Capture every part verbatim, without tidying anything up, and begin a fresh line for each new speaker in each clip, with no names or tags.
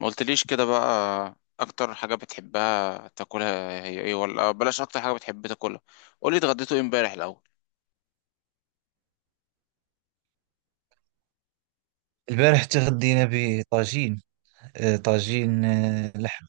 ما قلتليش كده بقى، اكتر حاجة بتحبها تاكلها هي ايه؟ ولا بلاش، اكتر حاجة بتحب تاكلها. قولي اتغديتوا ايه امبارح الاول.
البارح تغدينا بطاجين. آه، طاجين، آه، لحم.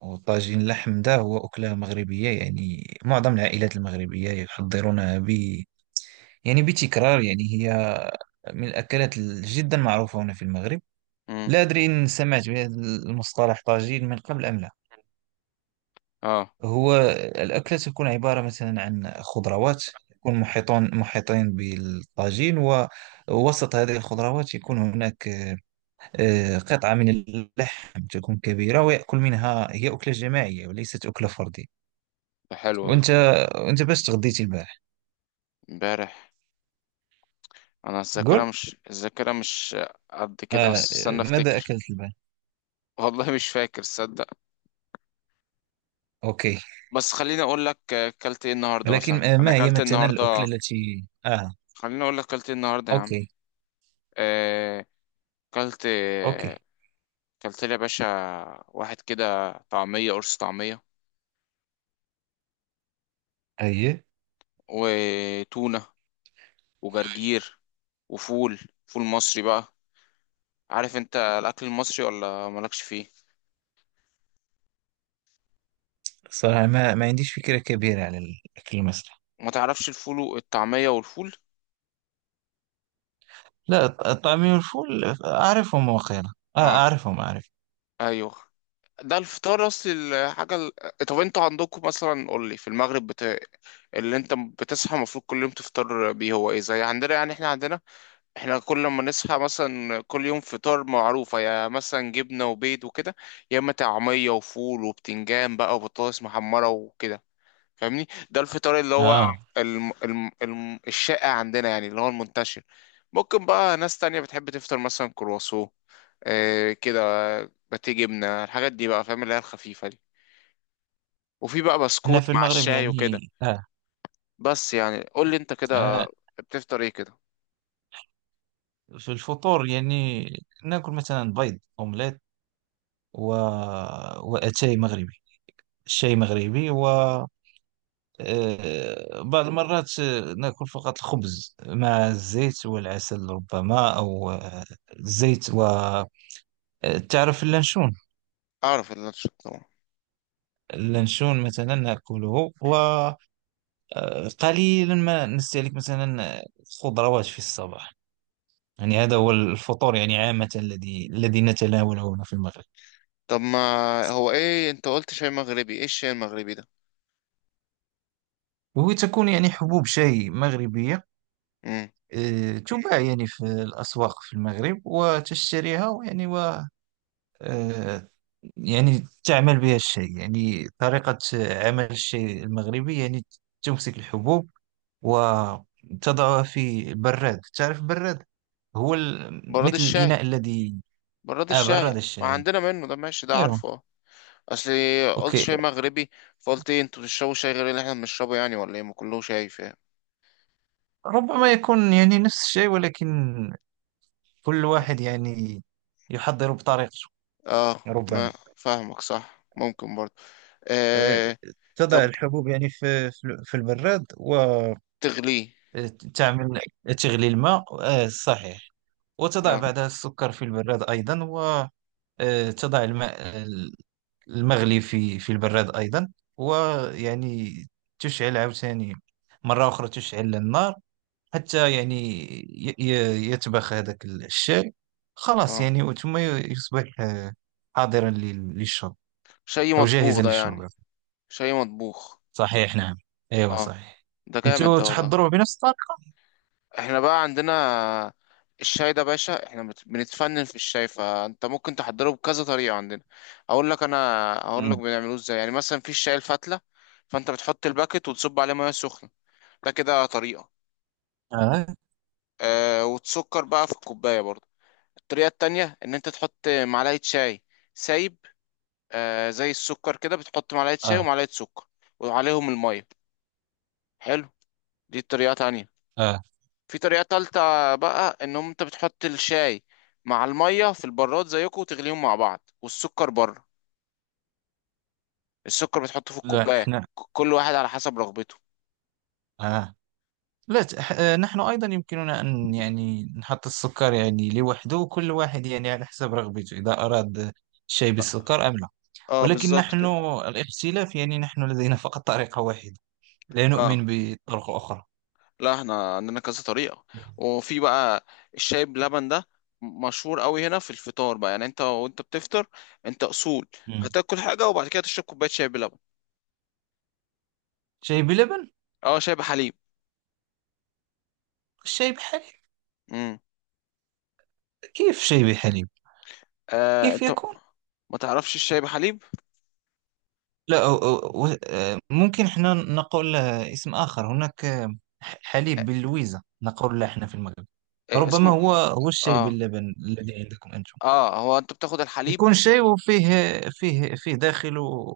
وطاجين اللحم ده هو أكلة مغربية. يعني معظم العائلات المغربية يحضرونها ب يعني بتكرار. يعني هي من الأكلات جدا معروفة هنا في المغرب.
امم
لا أدري إن سمعت بهذا المصطلح طاجين من قبل أم لا.
اه.
هو الأكلة تكون عبارة مثلا عن خضروات، يكون محيطون محيطين بالطاجين، ووسط هذه الخضروات يكون هناك آه، آه، قطعة من اللحم تكون كبيرة ويأكل منها. هي أكلة جماعية وليست أكلة فردية.
ده حلو ده.
وأنت وأنت باش تغديتي البارح؟
امبارح، انا الذاكرة
قول.
مش الذاكرة مش قد كده،
آه،
بس استنى
ماذا
افتكر.
أكلت البارح؟
والله مش فاكر صدق.
أوكي.
بس خليني اقول لك اكلت ايه النهارده.
ولكن
مثلا
آه،
انا
ما هي
اكلت
مثلا الأكلة
النهارده،
التي آه.
خليني اقول لك اكلت ايه النهارده يا عم.
أوكي.
آه، اكلت،
أوكي.
اكلت لي يا باشا واحد كده طعمية، قرص طعمية،
أي.
وتونة، وجرجير، وفول، فول مصري بقى. عارف انت الاكل المصري ولا مالكش فيه؟
صراحة ما ما عنديش فكرة كبيرة على الأكل المصري.
ما تعرفش الفول والطعمية والفول؟
لا، الط- الطعمية والفول أعرفهم، وقيلا آه،
اه،
أعرفهم، أعرف
ايوه، ده الفطار اصلي. الحاجة ال... طب انت عندكم مثلا، قول لي في المغرب، بت... اللي انت بتصحى المفروض كل يوم تفطر بيه هو ايه؟ زي عندنا يعني، احنا عندنا، احنا كل ما نصحى مثلا كل يوم، فطار معروفة، يا مثلا جبنة وبيض وكده، يا اما طعمية وفول وبتنجان بقى وبطاطس محمرة وكده، فاهمني؟ ده الفطار اللي هو
آه.
الم... الم... الم... الشائع عندنا، يعني اللي هو المنتشر. ممكن بقى ناس تانية بتحب تفطر مثلا كرواسون، آه كده، باتيه، جبنة، الحاجات دي بقى، فاهم؟ اللي هي الخفيفة دي. وفي بقى
هنا
بسكوت
في
مع
المغرب
الشاي وكده.
يعني آه.
بس يعني قول لي انت كده
آه،
بتفطر ايه كده؟
في الفطور يعني ناكل مثلا بيض أومليت و... واتاي مغربي، الشاي مغربي. و آه، بعض المرات آه، ناكل فقط الخبز مع الزيت والعسل ربما، او آه، الزيت و آه، تعرف اللانشون؟
اعرف اللانش طبعا.
اللانشون مثلا ناكله. وقليلا ما نستهلك مثلا خضروات في الصباح. يعني هذا هو الفطور يعني عامة الذي الذي نتناوله هنا في المغرب.
طب ما هو ايه، انت قلت شاي مغربي، ايه الشاي المغربي ده؟
وتكون يعني حبوب شاي مغربية،
امم.
آه، تباع يعني في الأسواق في المغرب وتشتريها، ويعني و آه، يعني تعمل بها الشاي. يعني طريقة عمل الشاي المغربي يعني تمسك الحبوب وتضعها في البراد. تعرف البراد؟ هو ال-
براد
مثل
الشاي،
الإناء الذي.
براد
آه، براد
الشاي ما
الشاي.
عندنا منه ده، ماشي، ده
ايوه.
عارفه اه. اصل قلت
أوكي.
شاي مغربي، فقلت إيه انتوا بتشربوا شاي غير اللي احنا بنشربه يعني؟ ولا ايه؟ ما كله شاي، فاهم؟
ربما يكون يعني نفس الشيء، ولكن كل واحد يعني يحضر بطريقته.
اه، ما
ربما.
فاهمك صح، ممكن برضه.
آه،
آه.
تضع
طب
الحبوب يعني في في في البراد،
تغليه.
وتعمل تغلي الماء، آه، صحيح. وتضع
اه.
بعدها السكر في البراد أيضا، وتضع الماء المغلي في في البراد أيضا. ويعني تشعل عاوتاني، مرة أخرى تشعل النار حتى يعني ي- ي- يتبخ هذاك الشاي. خلاص،
اه،
يعني ثم يصبح آه، حاضرا لل- للشرب،
شاي
أو
مطبوخ
جاهزا
ده
للشرب.
يعني. شاي مطبوخ.
صحيح، نعم. ايوه
اه.
صحيح.
ده جامد
انتوا
ده والله.
تحضروا بنفس الطريقة؟
احنا بقى عندنا الشاي ده باشا، احنا بت- بنتفنن في الشاي، فانت ممكن تحضره بكذا طريقة عندنا. اقول لك انا، اقول لك
مم.
بنعملوه ازاي، يعني مثلا في الشاي الفتلة، فانت بتحط الباكت وتصب عليه ميه سخنة، ده كده طريقة.
آه.
آه، وتسكر بقى في الكوباية برضو. الطريقة التانية ان انت تحط معلقة شاي سايب، آه زي السكر كده، بتحط معلقة شاي
آه.
ومعلقة سكر وعليهم المية، حلو، دي طريقة تانية.
آه.
في طريقة تالتة بقى، ان هم- انت بتحط الشاي مع المية في البراد زيكم وتغليهم مع بعض، والسكر بره، السكر بتحطه في
لا
الكوباية، ك-
احنا.
كل واحد على حسب رغبته.
آه. لا ت- ح- آه، نحن أيضا يمكننا أن يعني نحط السكر يعني لوحده، وكل واحد يعني على حسب رغبته، إذا أراد شيء بالسكر أم لا.
اه
ولكن
بالظبط
نحن
كده.
الاختلاف يعني نحن لدينا فقط طريقة واحدة، لا
اه،
نؤمن بطرق أخرى.
لا احنا عندنا كذا طريقة. وفي بقى الشاي بلبن ده مشهور قوي هنا في الفطار بقى، يعني انت وانت بتفطر انت اصول،
مم.
هتاكل حاجة وبعد كده تشرب كوباية شاي بلبن.
شاي بلبن؟
اه، شاي بحليب.
شاي بحليب.
امم.
كيف شاي بحليب؟
آه
كيف
انت
يكون؟
ما تعرفش الشاي بحليب؟
لا، أو أو و- آه، ممكن احنا نقول آه، اسم آخر هناك. آه، ح-
آه،
حليب باللويزة نقول له احنا في المغرب.
آه،
ربما
اسمه
هو هو الشاي
اه.
باللبن الذي عندكم أنتم.
اه هو انت بتاخد الحليب.
يكون شاي وفيه، فيه فيه داخله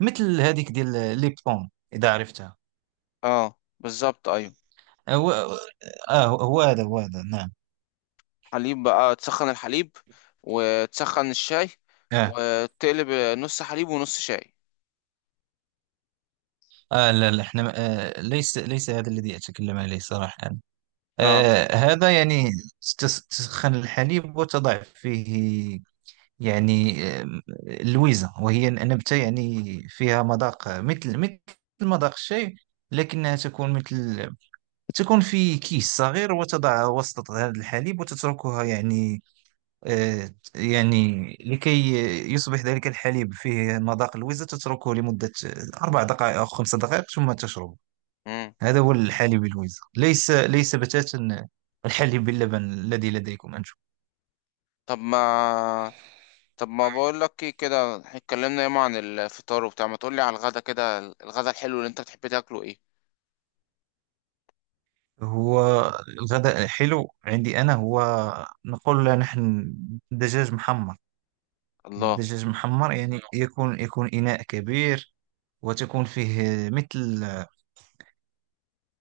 مثل هذيك ديال ليبتون، إذا عرفتها.
اه بالظبط، ايوه.
هو آه، هو هو هذا هو هذا نعم.
حليب بقى، تسخن الحليب وتسخن الشاي
آه
وتقلب، نص حليب ونص شاي.
آه. لا لا احنا ما- آه ليس، ليس هذا الذي أتكلم عليه صراحة.
اه.
آه، هذا يعني تس- تسخن الحليب وتضع فيه يعني آم، لويزة، وهي نبتة يعني فيها مذاق مثل، مثل مذاق الشاي. لكنها تكون مثل، تكون في كيس صغير وتضعها وسط هذا الحليب وتتركها يعني، آه، يعني لكي يصبح ذلك الحليب فيه مذاق الويزة. تتركه لمدة أربع دقائق أو خمس دقائق ثم تشربه.
امم.
هذا هو الحليب الويزة، ليس، ليس بتاتا الحليب باللبن الذي لديكم أنتم.
طب ما طب ما بقول لك ايه كده، إحنا اتكلمنا ياما عن الفطار وبتاع، ما تقول لي على الغدا كده، الغدا الحلو اللي انت بتحب تاكله ايه؟
هو الغداء حلو عندي أنا، هو نقول له نحن دجاج محمر.
الله.
الدجاج محمر يعني يكون، يكون إناء كبير، وتكون فيه مثل،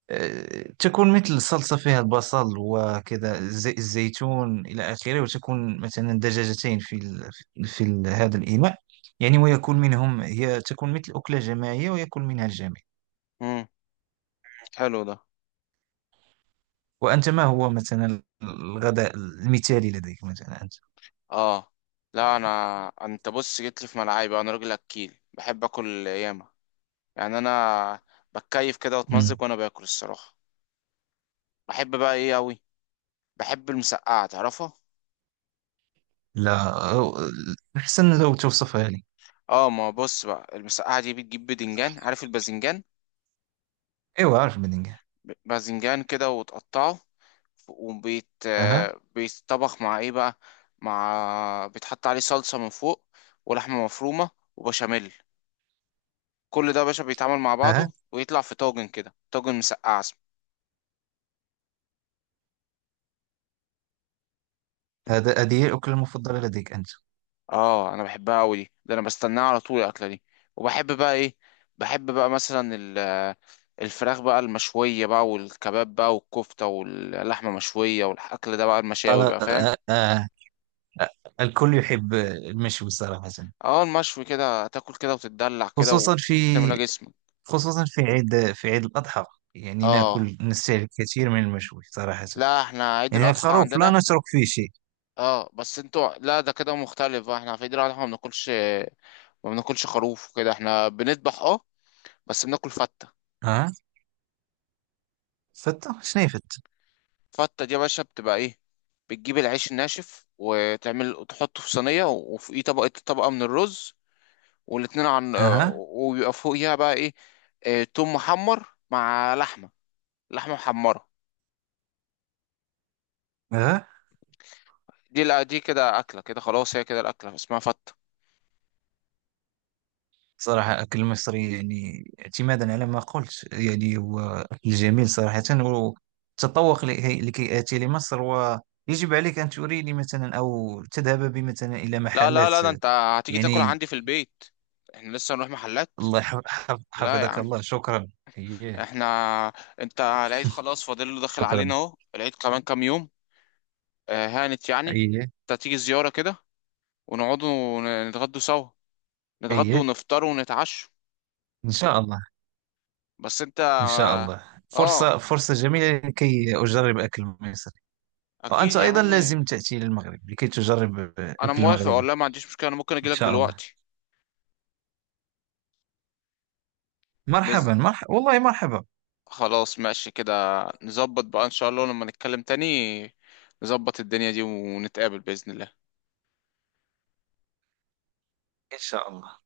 آه، تكون مثل صلصة فيها البصل وكذا زي الزيتون إلى آخره، وتكون مثلا دجاجتين في ال... في ال... هذا الإناء يعني. ويكون منهم، هي تكون مثل أكلة جماعية ويكون منها الجميع.
امم، حلو ده.
وأنت ما هو مثلا الغداء المثالي لديك مثلا أنت؟
اه لا انا، انت بص جيت لي في ملعبي بقى، انا راجل اكيل، بحب اكل ياما، يعني انا بتكيف كده واتمزج وانا باكل الصراحه. بحب بقى ايه اوي، بحب المسقعه، تعرفها؟
لا، أحسن لو توصفها لي.
اه ما بص بقى، المسقعه دي بتجيب بدنجان، عارف الباذنجان؟
أيوة، عارف بلينجهام.
باذنجان كده وتقطعه، وبيت
أها.
آه، بيتطبخ مع ايه بقى، مع بيتحط عليه صلصة من فوق، ولحمة مفرومة، وبشاميل، كل ده يا باشا بيتعمل مع
أها،
بعضه ويطلع في طاجن كده، طاجن مسقعة اسمه.
هذا هذه هي الأكلة المفضلة لديك أنت؟
اه انا بحبها قوي دي، ده انا بستناها على طول الاكلة دي. وبحب بقى ايه، بحب بقى مثلا ال- آه، الفراخ بقى المشوية بقى، والكباب بقى، والكفتة، واللحمة مشوية، والأكل ده بقى،
قال.
المشاوي بقى، فاهم؟
آه آه. الكل يحب المشوي صراحة.
اه المشوي كده تاكل كده وتتدلع كده
خصوصا في
وتملى جسمك.
خصوصا في عيد، في عيد الأضحى يعني
اه
ناكل، نستهلك كثير من المشوي صراحة.
لا احنا عيد
يعني
الاضحى
الخروف لا
عندنا،
نترك فيه شيء.
اه بس انتوا لا، ده كده مختلف بقى، احنا في عيد الاضحى ما بناكلش، ما بناكلش خروف وكده، احنا بنذبح اه، بس بناكل فته.
أها. فتة شنو هي فتة؟
فته دي يا باشا بتبقى ايه، بتجيب العيش الناشف وتعمل وتحطه في صينيه، وفوقيه طبقه طبقه من الرز، والاتنين عن آه،
أها.
وبيبقى فوقيها بقى ايه، آه، توم محمر مع لحمه، لحمه محمره.
أها.
دي لا دي كده اكله كده خلاص، هي كده الاكله، اسمها فته.
صراحة أكل المصري يعني اعتمادا على ما قلت يعني هو أكل جميل صراحة. والتذوق، لكي لكي آتي لمصر ويجب عليك أن تريني مثلا، أو تذهب بي مثلا إلى
لا لا
محلات
لا ده انت هتيجي تاكل
يعني.
عندي في البيت، احنا لسه هنروح محلات.
الله يحف- حف-
لا يا
حفظك
عم،
الله، شكرا. أيه.
احنا انت العيد خلاص فاضل له، داخل
شكرا.
علينا اهو العيد كمان كام يوم، آه، هانت يعني،
أيه.
انت تيجي زياره كده، ونقعد ونتغدوا سوا، نتغدوا
أيه.
ونفطر ونتعشوا.
إن شاء الله.
بس انت
إن شاء الله.
اه،
فرصة فرصة جميلة لكي أجرب أكل مصري.
اكيد
وأنت
يا
أيضا
عم،
لازم تأتي للمغرب لكي تجرب
انا
أكل
موافق
المغربي.
والله، ما عنديش مشكله، انا ممكن
إن
اجيلك
شاء الله.
دلوقتي. بس
مرحبا، مرحبا والله، مرحبا.
خلاص ماشي كده، نظبط بقى ان شاء الله لما نتكلم تاني، نظبط الدنيا دي ونتقابل بإذن الله.
ان شاء الله.